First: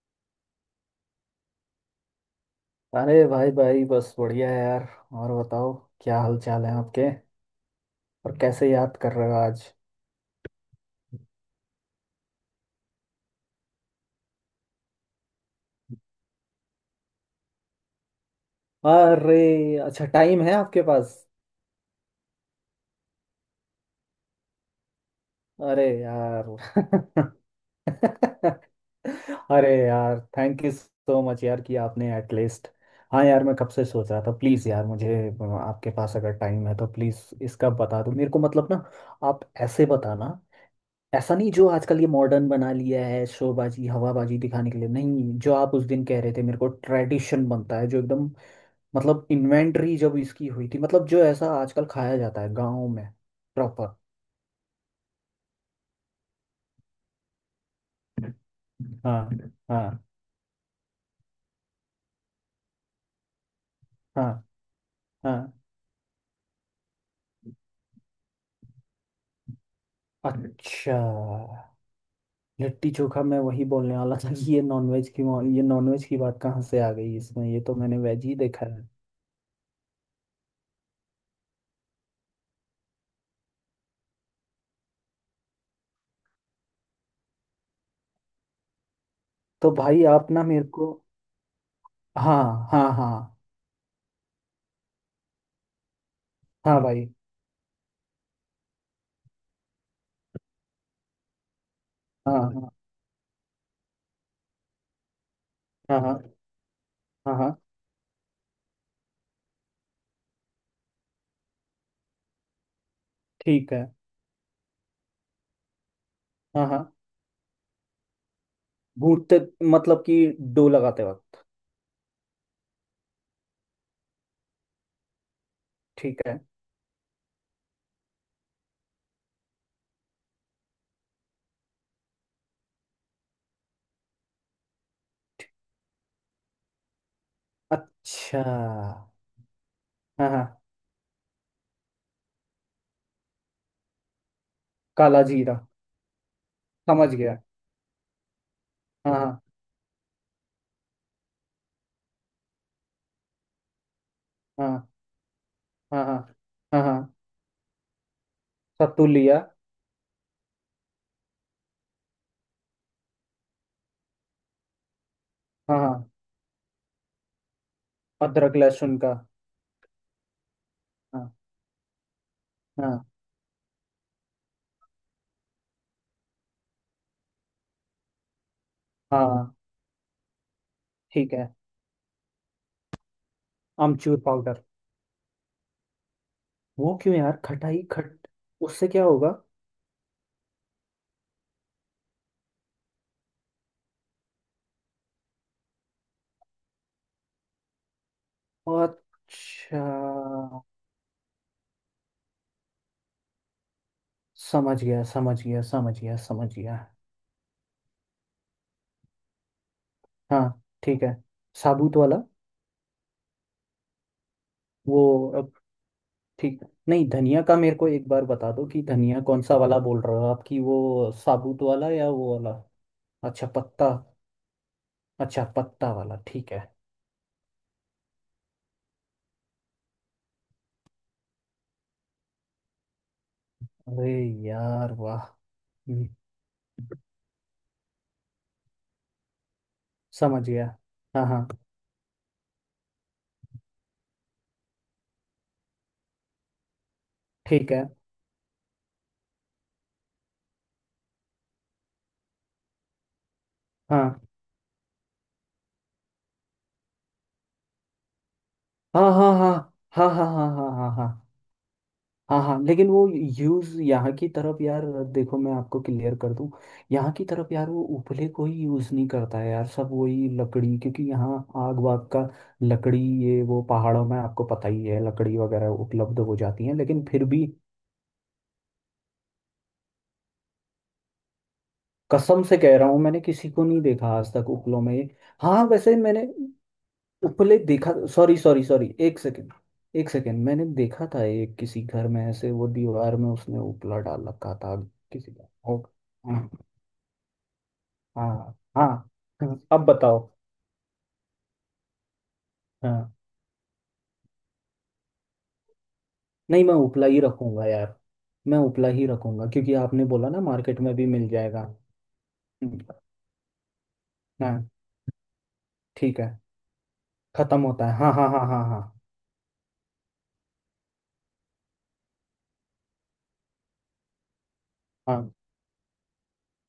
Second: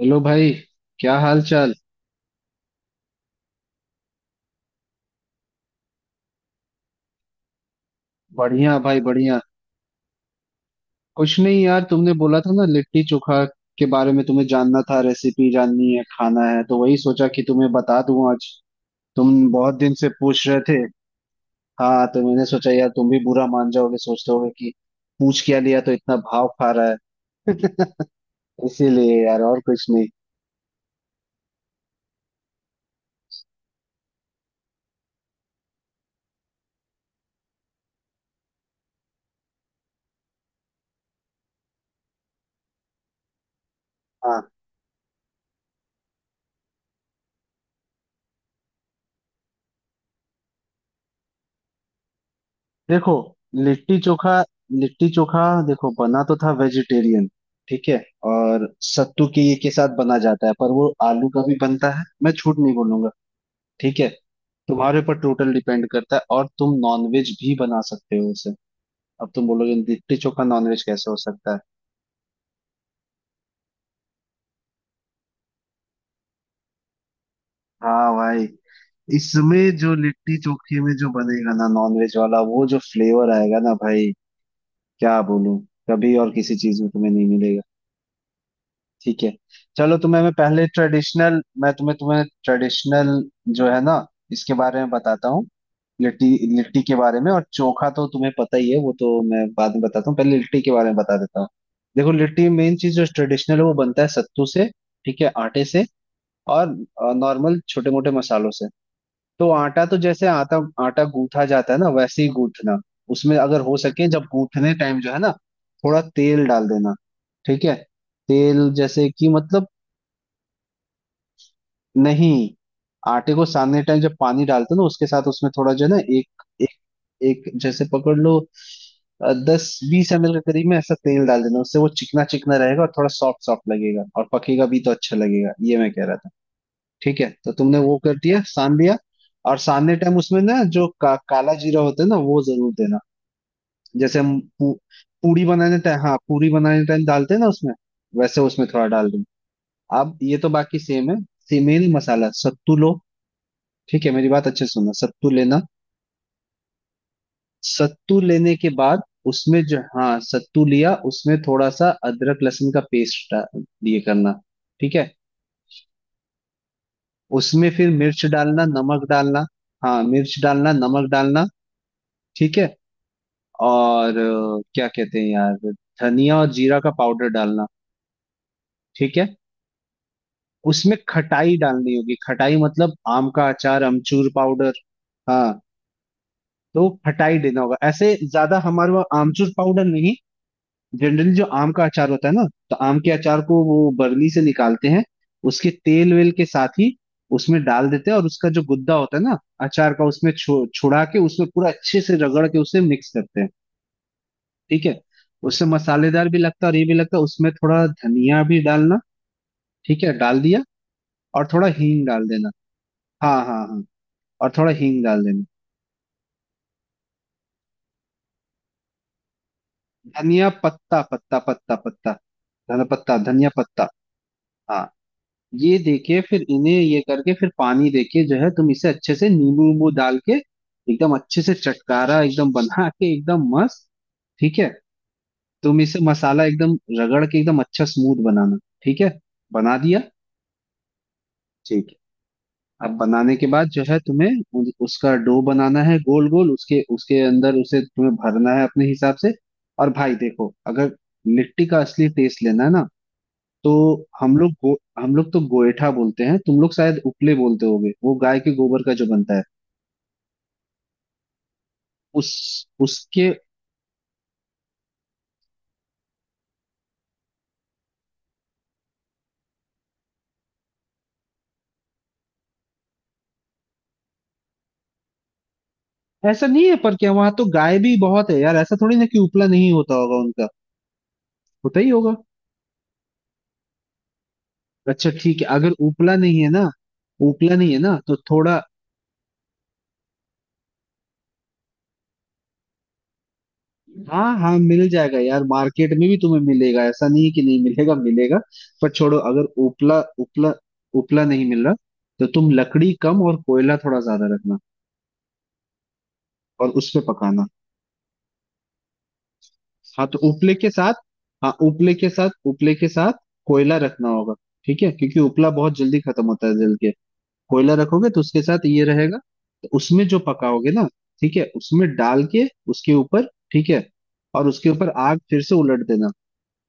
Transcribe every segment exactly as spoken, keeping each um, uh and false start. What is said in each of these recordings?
Hello भाई। क्या हाल चाल। अरे भाई भाई बस बढ़िया है यार। और बताओ, क्या हाल चाल है आपके। और कैसे बढ़िया याद भाई कर रहे हो बढ़िया। आज। कुछ नहीं यार, तुमने बोला था ना लिट्टी चोखा के बारे में तुम्हें जानना था, रेसिपी जाननी है, खाना है, तो वही सोचा कि तुम्हें बता दूं आज। तुम बहुत अरे दिन अच्छा से टाइम पूछ है रहे थे। आपके पास। हाँ तो मैंने सोचा यार, तुम भी बुरा मान जाओगे, सोचते होगे कि पूछ क्या लिया अरे तो इतना भाव यार खा रहा है। इसीलिए यार, और अरे कुछ नहीं। यार, थैंक यू सो मच यार कि आपने एटलीस्ट। हाँ यार, मैं कब से सोच रहा था। प्लीज़ यार मुझे अ, आपके पास अगर टाइम है तो प्लीज़ इसका बता दो मेरे को। मतलब ना, आप ऐसे बताना। ऐसा नहीं जो आजकल ये मॉडर्न बना लिया है शोबाजी हवाबाजी हाँ। दिखाने के लिए। नहीं, जो आप उस दिन कह रहे थे मेरे को ट्रेडिशन बनता है जो एकदम। मतलब इन्वेंटरी जब इसकी हुई थी, मतलब जो ऐसा आजकल खाया जाता है गाँव में। देखो, प्रॉपर। लिट्टी चोखा, लिट्टी चोखा, देखो बना तो था वेजिटेरियन। ठीक है। और हाँ सत्तू के, ये के हाँ साथ बना जाता है, पर वो आलू का भी बनता है, मैं झूठ नहीं बोलूंगा। ठीक है। हाँ तुम्हारे ऊपर हाँ। टोटल डिपेंड करता है, और तुम नॉनवेज भी बना सकते हो उसे। अब तुम बोलोगे लिट्टी चोखा नॉनवेज अच्छा। कैसे हो सकता है। लिट्टी चोखा, मैं वही बोलने वाला था कि ये नॉनवेज की। ये नॉनवेज की बात कहाँ से आ गई इसमें, ये तो मैंने हाँ वेज ही भाई। देखा है। इसमें जो लिट्टी चोखे में जो बनेगा ना नॉनवेज वाला, वो जो फ्लेवर आएगा ना भाई, क्या बोलूं, कभी और किसी चीज में तुम्हें नहीं मिलेगा। ठीक है। तो चलो भाई तुम्हें आप मैं ना मेरे पहले को। ट्रेडिशनल, मैं तुम्हें तुम्हें हाँ हाँ ट्रेडिशनल हाँ। जो है ना इसके बारे में बताता हूँ। लिट्टी, हाँ लिट्टी के भाई। बारे में, और चोखा तो तुम्हें पता ही है, वो तो मैं बाद में बताता हूँ, पहले लिट्टी के बारे में बता देता हूँ। देखो, हाँ लिट्टी हाँ मेन चीज जो ट्रेडिशनल है वो बनता है सत्तू से। ठीक है, आटे से। हाँ हाँ और हाँ हाँ। नॉर्मल छोटे मोटे मसालों से। तो आटा तो, जैसे आटा आटा गूंथा जाता है ना, वैसे ही गूंथना। उसमें अगर ठीक हो है। सके, जब गूंथने टाइम जो है ना, थोड़ा तेल हाँ डाल देना। हाँ। ठीक है। तेल जैसे कि, भूनते, मतलब। मतलब कि डो लगाते वक्त। नहीं, आटे को सानने टाइम जब पानी डालते हो ना उसके साथ उसमें थोड़ा जो है ना, ठीक है। एक, एक एक जैसे पकड़ लो दस बीस एमएल के करीब में, ऐसा तेल डाल देना। उससे वो चिकना चिकना रहेगा और थोड़ा सॉफ्ट सॉफ्ट लगेगा और पकेगा भी तो अच्छा लगेगा, ये मैं कह रहा था। ठीक है, तो तुमने वो कर दिया, अच्छा। सान लिया। और सानने टाइम हाँ उसमें हाँ। ना जो का, काला जीरा होता है ना वो जरूर देना। जैसे हम पू, काला पूड़ी जीरा। बनाने टाइम, हाँ पूड़ी बनाने टाइम समझ डालते गया। हैं ना उसमें। वैसे उसमें थोड़ा डाल हाँ। देना। अब ये तो बाकी सेम है। सेम ही मसाला, सत्तू लो। ठीक है, मेरी बात अच्छे से हाँ सुनना, सत्तू लेना। हाँ हाँ हाँ हाँ हाँ। सत्तू लेने के बाद। सत्तू लिया। उसमें जो, हाँ सत्तू लिया, उसमें थोड़ा सा अदरक लहसुन का पेस्ट दिए करना। ठीक है। हाँ हाँ। उसमें फिर मिर्च अदरक डालना, लहसुन नमक का। डालना। हाँ, मिर्च डालना, नमक हाँ। डालना। ठीक है। हाँ। और अ, क्या कहते हैं यार, धनिया और जीरा का पाउडर डालना। ठीक हाँ है। हाँ। उसमें ठीक है। खटाई डालनी होगी, खटाई मतलब आम का अचार, आमचूर अमचूर पाउडर। पाउडर। हाँ, तो वो क्यों यार, खटाई देना होगा, खटाई ऐसे खट, ज्यादा उससे हमारे क्या वहाँ होगा। आमचूर पाउडर नहीं। जनरली जो आम का अचार होता है ना, तो आम के अचार को वो बरनी से निकालते हैं, उसके तेल वेल के साथ ही उसमें डाल देते हैं, और उसका जो गुद्दा होता है ना अच्छा। अचार का, उसमें छो, छुड़ा के उसमें पूरा अच्छे से रगड़ के उसे मिक्स करते हैं। समझ ठीक है। गया, समझ गया, उससे समझ गया, मसालेदार भी समझ लगता है और गया। ये भी लगता है। उसमें थोड़ा धनिया भी डालना। ठीक है, डाल हाँ दिया। ठीक है। और थोड़ा साबुत हींग वाला। डाल देना। हाँ हाँ हाँ। और थोड़ा वो हींग डाल देना। ठीक। नहीं, धनिया का मेरे को एक बार बता दो कि धनिया कौन सा वाला बोल रहे हो आप, धनिया कि पत्ता वो पत्ता साबुत पत्ता वाला या पत्ता। वो वाला। धनिया पत्ता, अच्छा धनिया पत्ता। पत्ता। हाँ। अच्छा ये पत्ता वाला देके फिर ठीक है। इन्हें, ये करके फिर पानी देके जो है, तुम इसे अच्छे से नींबू वींबू डाल के एकदम अच्छे से चटकारा एकदम बना के एकदम मस्त। अरे ठीक है। यार वाह। तुम इसे हम्म। मसाला एकदम रगड़ के एकदम अच्छा स्मूथ बनाना। ठीक है, बना दिया। समझ गया। हाँ हाँ। ठीक है। अब बनाने के बाद जो है तुम्हें उ- उसका डो बनाना है, गोल गोल, उसके उसके अंदर ठीक उसे है। तुम्हें भरना है अपने हिसाब से। और भाई देखो, अगर लिट्टी का असली टेस्ट लेना है ना, तो हाँ हम लोग गो, हम लोग तो गोएठा बोलते हैं, तुम लोग शायद उपले बोलते होगे, वो गाय के गोबर का हाँ जो हाँ बनता है हाँ हाँ हाँ हाँ हाँ हाँ हाँ। उस हाँ हाँ लेकिन वो उसके यूज यहाँ की तरफ यार। देखो मैं आपको क्लियर कर दूं, यहाँ की तरफ यार वो उपले को ही यूज नहीं करता है यार, सब वही लकड़ी। क्योंकि यहाँ आग वाग का लकड़ी, ये वो पहाड़ों में आपको पता ही है लकड़ी वगैरह उपलब्ध हो ऐसा नहीं जाती है, है, पर लेकिन क्या फिर वहां तो भी गाय भी बहुत है यार, ऐसा थोड़ी ना कि उपला नहीं होता होगा उनका, होता ही होगा। कसम से कह रहा हूँ मैंने किसी को नहीं देखा आज तक उपलों में ये। अच्छा ठीक है, हाँ, अगर वैसे उपला मैंने नहीं है ना, उपला उपले नहीं है देखा। ना, तो सॉरी थोड़ा। सॉरी सॉरी, एक सेकेंड, एक सेकेंड। मैंने देखा था एक किसी घर में ऐसे, वो दीवार में उसने उपला डाल हाँ हाँ, रखा था मिल जाएगा किसी यार, का। मार्केट में भी तुम्हें मिलेगा, ऐसा नहीं है कि नहीं मिलेगा, हाँ। मिलेगा। हाँ पर छोड़ो, अगर हाँ। अब उपला बताओ। उपला उपला नहीं मिल रहा, तो तुम लकड़ी हाँ। कम और कोयला थोड़ा ज्यादा रखना। नहीं, और मैं उस पे उपला ही पकाना। रखूंगा यार। मैं उपला ही रखूंगा, क्योंकि आपने हाँ, तो बोला ना उपले के मार्केट साथ। में भी मिल हाँ, जाएगा। उपले के साथ, उपले के हम्म। साथ। कोयला रखना होगा। हाँ। ठीक है, क्योंकि उपला बहुत जल्दी ठीक खत्म है। होता है जल के। खत्म कोयला होता है, रखोगे हाँ तो हाँ उसके हाँ हाँ साथ हाँ ये रहेगा। तो उसमें जो पकाओगे ना। ठीक है, उसमें डाल के। उसके ऊपर। ठीक है। और उसके ऊपर आग हाँ। फिर से उलट देना।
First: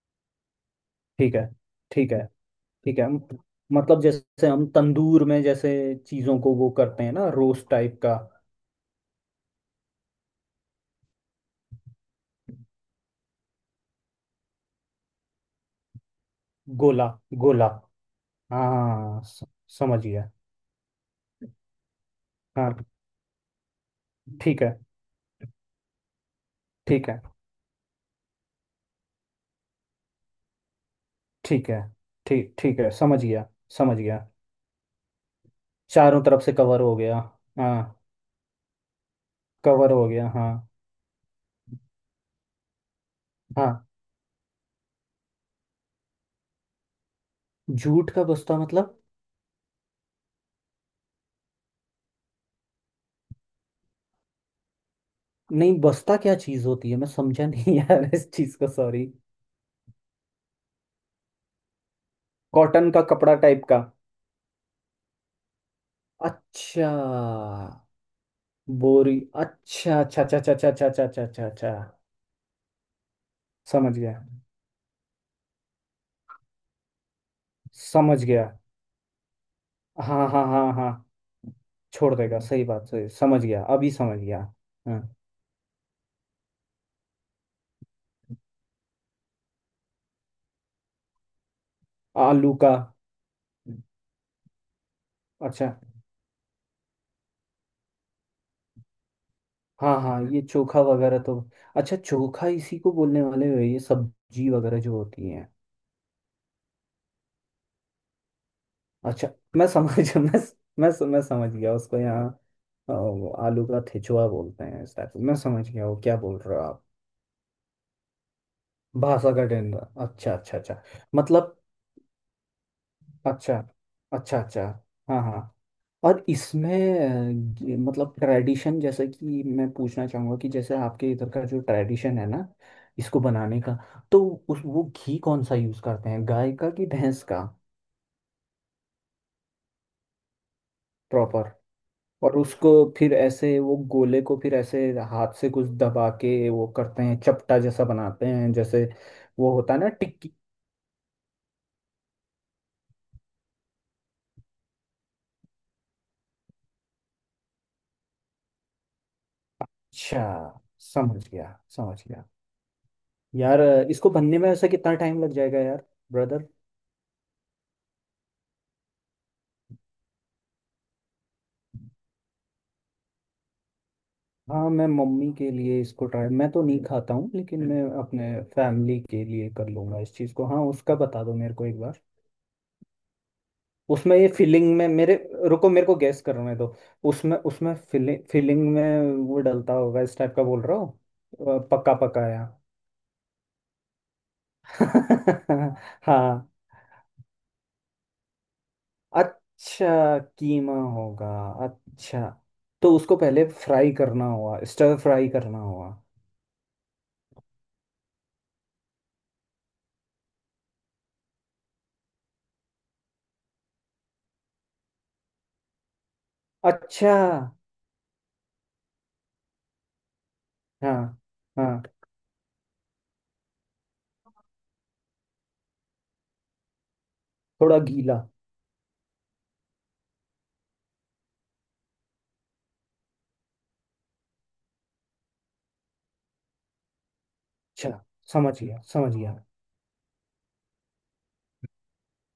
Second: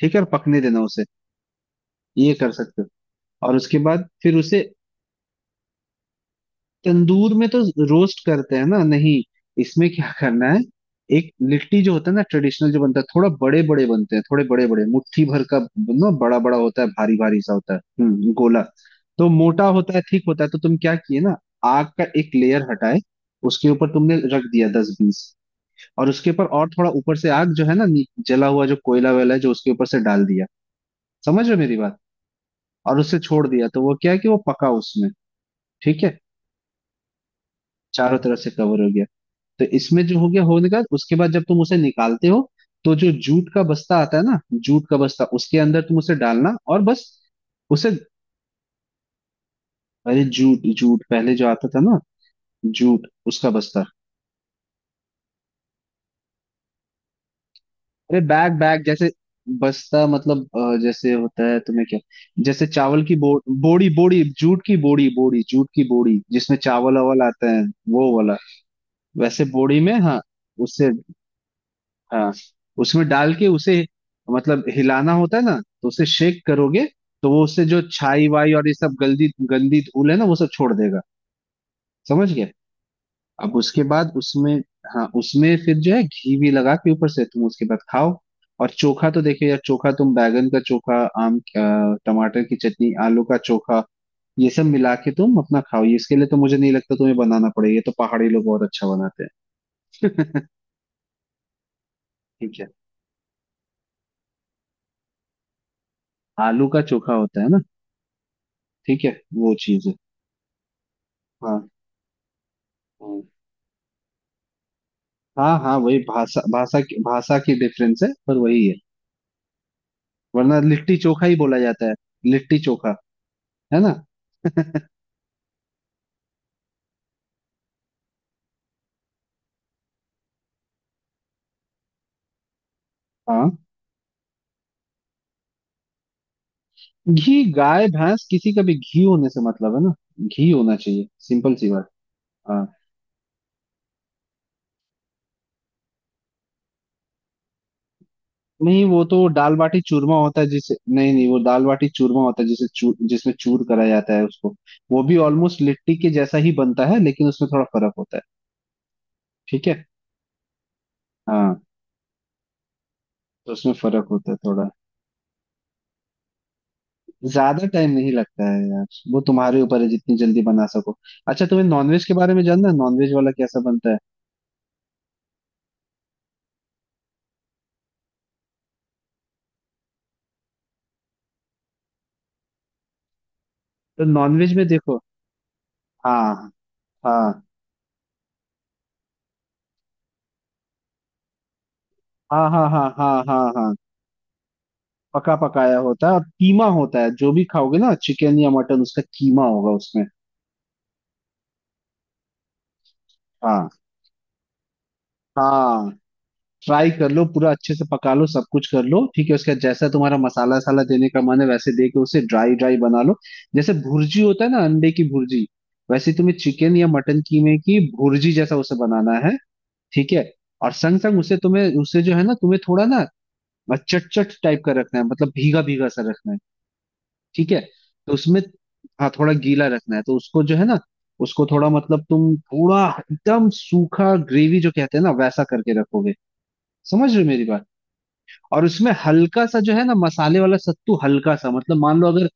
ठीक है, और पकने देना उसे। ठीक है। ठीक है। ये कर सकते हो। ठीक है म- और उसके मतलब बाद फिर जैसे उसे। हम तंदूर में जैसे चीजों को वो करते हैं ना, तंदूर में तो रोस्ट टाइप का। रोस्ट करते हैं ना, नहीं, इसमें क्या करना है। एक लिट्टी जो होता है ना ट्रेडिशनल जो बनता है, थोड़ा बड़े बड़े बनते हैं, थोड़े बड़े बड़े मुट्ठी भर का ना, बड़ा बड़ा होता है, गोला, भारी भारी सा गोला। होता है, हम्म गोला। हाँ तो स- मोटा होता है, समझ ठीक गया। होता है, तो तुम क्या किए ना, आग का एक लेयर हाँ। हटाए, उसके ऊपर तुमने रख ठीक दिया है। दस बीस, और उसके ऊपर और थोड़ा ठीक ऊपर है। से आग जो है ना, नी- जला हुआ जो कोयला वेला है जो उसके ऊपर से डाल दिया। समझ रहे हो ठीक मेरी है। बात? ठीक, ठीक है, और उसे समझ गया। छोड़ दिया, तो वो समझ क्या है गया। कि वो पका उसमें। ठीक है। चारों तरफ से कवर हो गया। हाँ, चारों तरफ से कवर हो गया। तो कवर इसमें हो जो गया। हो गया हाँ। होने का, उसके बाद जब तुम उसे निकालते हो, तो जो जूट का हाँ। बस्ता आता है ना, जूट का बस्ता उसके अंदर तुम उसे डालना, और बस उसे। जूट का बस्ता मतलब? अरे जूट जूट पहले जो आता था ना, जूट उसका बस्ता। नहीं, बस्ता क्या चीज होती है, मैं समझा नहीं यार अरे इस बैग चीज को, बैग सॉरी। जैसे। बस्ता मतलब अ, जैसे होता है, तुम्हें क्या, जैसे कॉटन का चावल की कपड़ा बो, टाइप का? बोड़ी बोड़ी जूट की, बोड़ी बोड़ी जूट की बोड़ी जिसमें अच्छा, चावल वावल आता है। वो वाला। बोरी। वैसे बोड़ी में, अच्छा हाँ। अच्छा अच्छा अच्छा अच्छा अच्छा उससे, अच्छा अच्छा अच्छा अच्छा। हाँ, उसमें डाल के उसे, समझ गया। मतलब हिलाना होता है ना, तो उसे शेक करोगे, तो वो उससे जो समझ छाई गया। वाई और ये सब गंदी गंदी धूल है ना हाँ वो हाँ सब छोड़ हाँ हाँ। देगा। छोड़ समझ देगा, गए। सही बात, सही, समझ अब गया, उसके अभी बाद समझ गया। उसमें, हाँ। हाँ उसमें फिर जो है घी भी लगा के ऊपर से तुम उसके बाद खाओ। और चोखा तो देखो यार, चोखा तुम बैगन का चोखा, आम अ, टमाटर आलू की का। चटनी, आलू का चोखा, ये सब मिला के तुम अपना अच्छा। खाओ, ये इसके लिए तो मुझे नहीं लगता तुम्हें बनाना पड़ेगा, ये तो पहाड़ी लोग बहुत अच्छा बनाते हाँ हाँ, ये हैं। चोखा वगैरह तो। अच्छा, चोखा ठीक है, इसी को बोलने वाले हो, ये सब्जी वगैरह जो होती है। आलू का चोखा होता है ना, ठीक है, अच्छा। वो मैं चीज है। समझ मैं मैं मैं समझ हाँ गया उसको। यहाँ अ, हाँ वो आलू का ठेचुआ बोलते हैं इस टाइप। मैं हाँ समझ हाँ, गया वो वही क्या बोल भाषा, रहे हो भाषा आप। की भाषा की डिफरेंस है, पर वही है। भाषा का डंडा। अच्छा वरना अच्छा अच्छा। लिट्टी चोखा ही मतलब। बोला जाता है। लिट्टी चोखा, अच्छा है ना। अच्छा अच्छा। हाँ हाँ। और इसमें अ, ये मतलब ट्रेडिशन, जैसे कि मैं पूछना चाहूँगा कि जैसे आपके इधर का जो ट्रेडिशन है ना इसको बनाने हाँ। का, तो उस वो घी कौन सा यूज़ करते हैं, गाय का कि भैंस घी का। गाय भैंस किसी का भी घी होने से मतलब है ना, घी होना चाहिए, प्रॉपर। सिंपल सी बात। और हाँ। उसको फिर ऐसे वो गोले को फिर ऐसे हाथ से कुछ दबा के वो करते हैं, चपटा जैसा बनाते हैं नहीं, जैसे। वो तो वो दाल होता बाटी है ना चूरमा टिक्की। होता है जिसे, नहीं नहीं, वो दाल बाटी चूरमा होता है, जिसे चू, जिसमें चूर करा जाता है उसको। वो भी ऑलमोस्ट लिट्टी के जैसा ही बनता है, लेकिन उसमें थोड़ा फर्क होता है। ठीक है। अच्छा। समझ हाँ गया। समझ गया तो यार। उसमें फर्क इसको होता है बनने में ऐसा थोड़ा। कितना टाइम लग जाएगा यार ब्रदर। ज्यादा टाइम नहीं लगता है यार। वो तुम्हारे ऊपर है जितनी जल्दी बना सको। अच्छा, तुम्हें नॉनवेज के बारे में जानना है? नॉनवेज वाला कैसा बनता है। हाँ, मैं मम्मी के लिए इसको ट्राई, मैं तो नहीं खाता हूँ, लेकिन मैं अपने फैमिली के लिए कर लूँगा इस चीज़ को। हाँ उसका बता दो मेरे को एक बार। तो उसमें ये नॉनवेज में फीलिंग में देखो। मेरे, रुको मेरे को गेस हाँ करने दो। उसमें, हाँ उसमें फीलिंग, फीलिंग में वो डलता होगा इस टाइप का बोल रहा हो अ, पक्का पकाया। हाँ हाँ हाँ हाँ हाँ हाँ। पका पकाया होता है, और हाँ। कीमा होता है, जो भी खाओगे ना, चिकन या मटन, उसका कीमा होगा उसमें। अच्छा कीमा होगा। अच्छा, तो उसको पहले हाँ फ्राई करना हुआ, स्टर फ्राई करना हुआ। हाँ। ट्राई कर लो पूरा अच्छे से, पका लो सब कुछ कर लो, ठीक है, उसके बाद जैसा तुम्हारा मसाला साला देने का मन है वैसे दे के उसे ड्राई ड्राई बना लो। जैसे भुर्जी होता है ना, अंडे की भुर्जी, वैसे तुम्हें चिकन या अच्छा। मटन कीमे की भुर्जी जैसा उसे बनाना है। ठीक है। और संग हाँ संग उसे तुम्हें, हाँ। उसे जो है ना, तुम्हें थोड़ा ना चटचट टाइप का रखना है, मतलब भीगा भीगा सा रखना है। ठीक है। थोड़ा तो गीला। उसमें, हाँ, थोड़ा गीला रखना है, तो उसको जो है ना, उसको थोड़ा, मतलब तुम थोड़ा एकदम सूखा ग्रेवी जो कहते हैं ना वैसा करके रखोगे। समझ रहे हो मेरी बात? अच्छा, समझ और गया उसमें समझ गया। हल्का सा जो है ना मसाले वाला सत्तू हल्का सा, मतलब मान लो अगर,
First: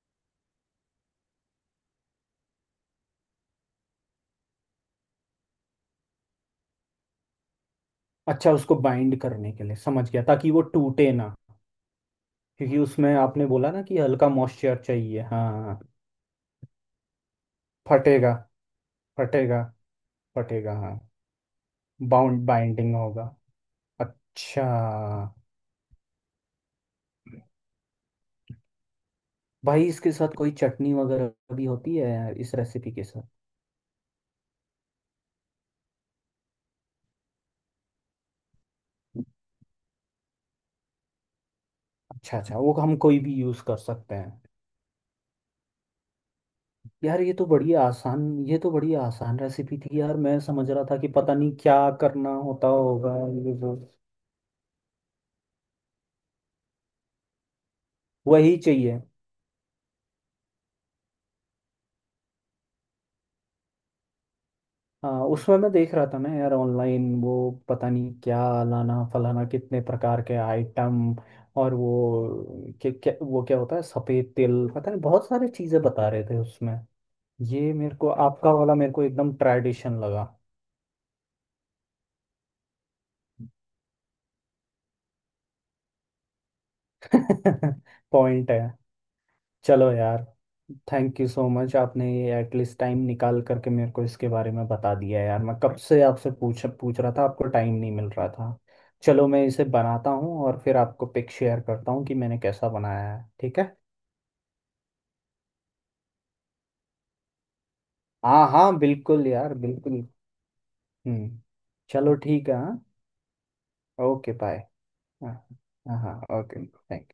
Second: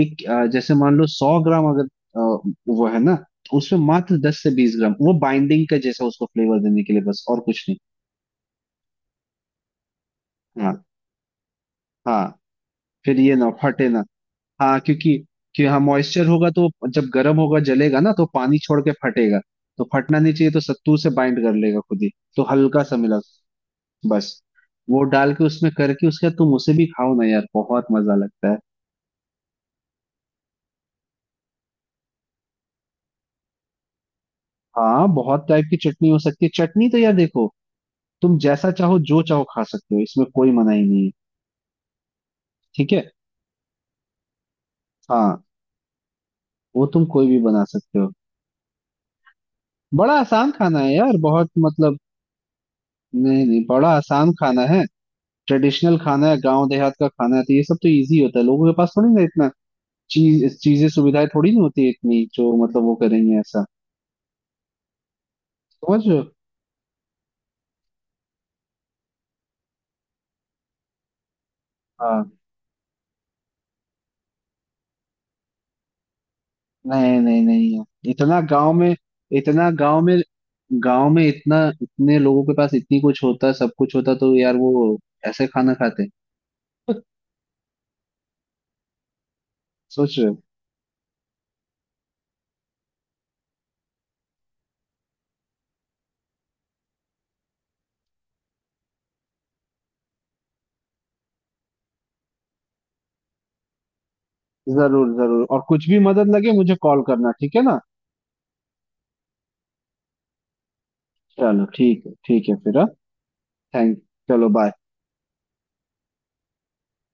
एक अ, जैसे मान लो सौ ग्राम अगर, अ, वो है ना, तो उसमें मात्र दस से बीस ग्राम वो बाइंडिंग का जैसा उसको फ्लेवर देने के लिए बस, और कुछ नहीं। अच्छा, उसको बाइंड करने के लिए, समझ गया, ताकि वो हाँ टूटे ना। हाँ, क्योंकि उसमें फिर ये आपने ना बोला ना फटे कि ना। हल्का मॉइस्चर हाँ क्योंकि, चाहिए। कि हाँ हाँ, मॉइस्चर होगा तो जब गर्म होगा जलेगा ना तो फटेगा, पानी छोड़ के फटेगा। फटेगा, तो फटना नहीं चाहिए, तो फटेगा। हाँ, सत्तू से बाइंड कर लेगा खुद ही। तो बाउंड, हल्का बाइंडिंग सा मिला, होगा। बस, अच्छा। वो डाल के उसमें करके उसके बाद तुम उसे भी खाओ ना यार, बहुत मजा लगता है। भाई इसके साथ कोई चटनी वगैरह भी होती है इस रेसिपी के साथ? हाँ, बहुत टाइप की चटनी हो सकती है, चटनी तो यार देखो, तुम जैसा चाहो जो चाहो खा सकते हो, इसमें कोई मनाही नहीं है। अच्छा अच्छा, वो ठीक हम है। कोई भी यूज़ कर सकते हैं। हाँ, वो तुम यार कोई ये भी तो बना बड़ी सकते हो। आसान, ये तो बड़ी आसान रेसिपी थी बड़ा यार। मैं आसान समझ खाना रहा है था कि यार, पता बहुत नहीं क्या मतलब, करना होता होगा नहीं ये नहीं, वो, बड़ा आसान खाना है। ट्रेडिशनल खाना है, गांव देहात का खाना है, तो ये सब तो इजी होता है, वही लोगों के पास चाहिए। थोड़ी ना इतना चीज चीजें सुविधाएं थोड़ी नहीं होती है इतनी, जो मतलब वो करेंगे ऐसा। हाँ, उसमें मैं देख समझ रहा रहे था हो? ना यार ऑनलाइन वो, पता नहीं क्या लाना फलाना, कितने प्रकार के आइटम। और हाँ। वो क्या क्या, वो क्या होता है सफ़ेद तिल, पता नहीं बहुत सारी चीज़ें बता रहे थे उसमें। नहीं नहीं नहीं ये मेरे को यार, इतना आपका गांव वाला में, मेरे को एकदम इतना ट्रेडिशन गांव में, लगा। गांव में इतना, इतने लोगों के पास इतनी कुछ होता, सब कुछ होता तो यार वो ऐसे खाना खाते। पॉइंट है। चलो सोच यार, रहे हो? थैंक यू सो मच आपने ये एटलीस्ट टाइम निकाल करके मेरे को इसके बारे में बता दिया। यार मैं कब से आपसे पूछ पूछ रहा था, आपको टाइम नहीं मिल रहा था। चलो मैं इसे बनाता हूँ और फिर आपको पिक शेयर करता हूँ कि मैंने कैसा बनाया है, ठीक है। जरूर जरूर, और कुछ भी मदद लगे मुझे कॉल करना, ठीक है ना। हाँ हाँ बिल्कुल यार, बिल्कुल। हम्म। चलो, ठीक है, चलो ठीक ठीक है। है, हाँ। फिर हाँ। थैंक। ओके चलो बाय। बाय। हाँ हाँ ओके थैंक।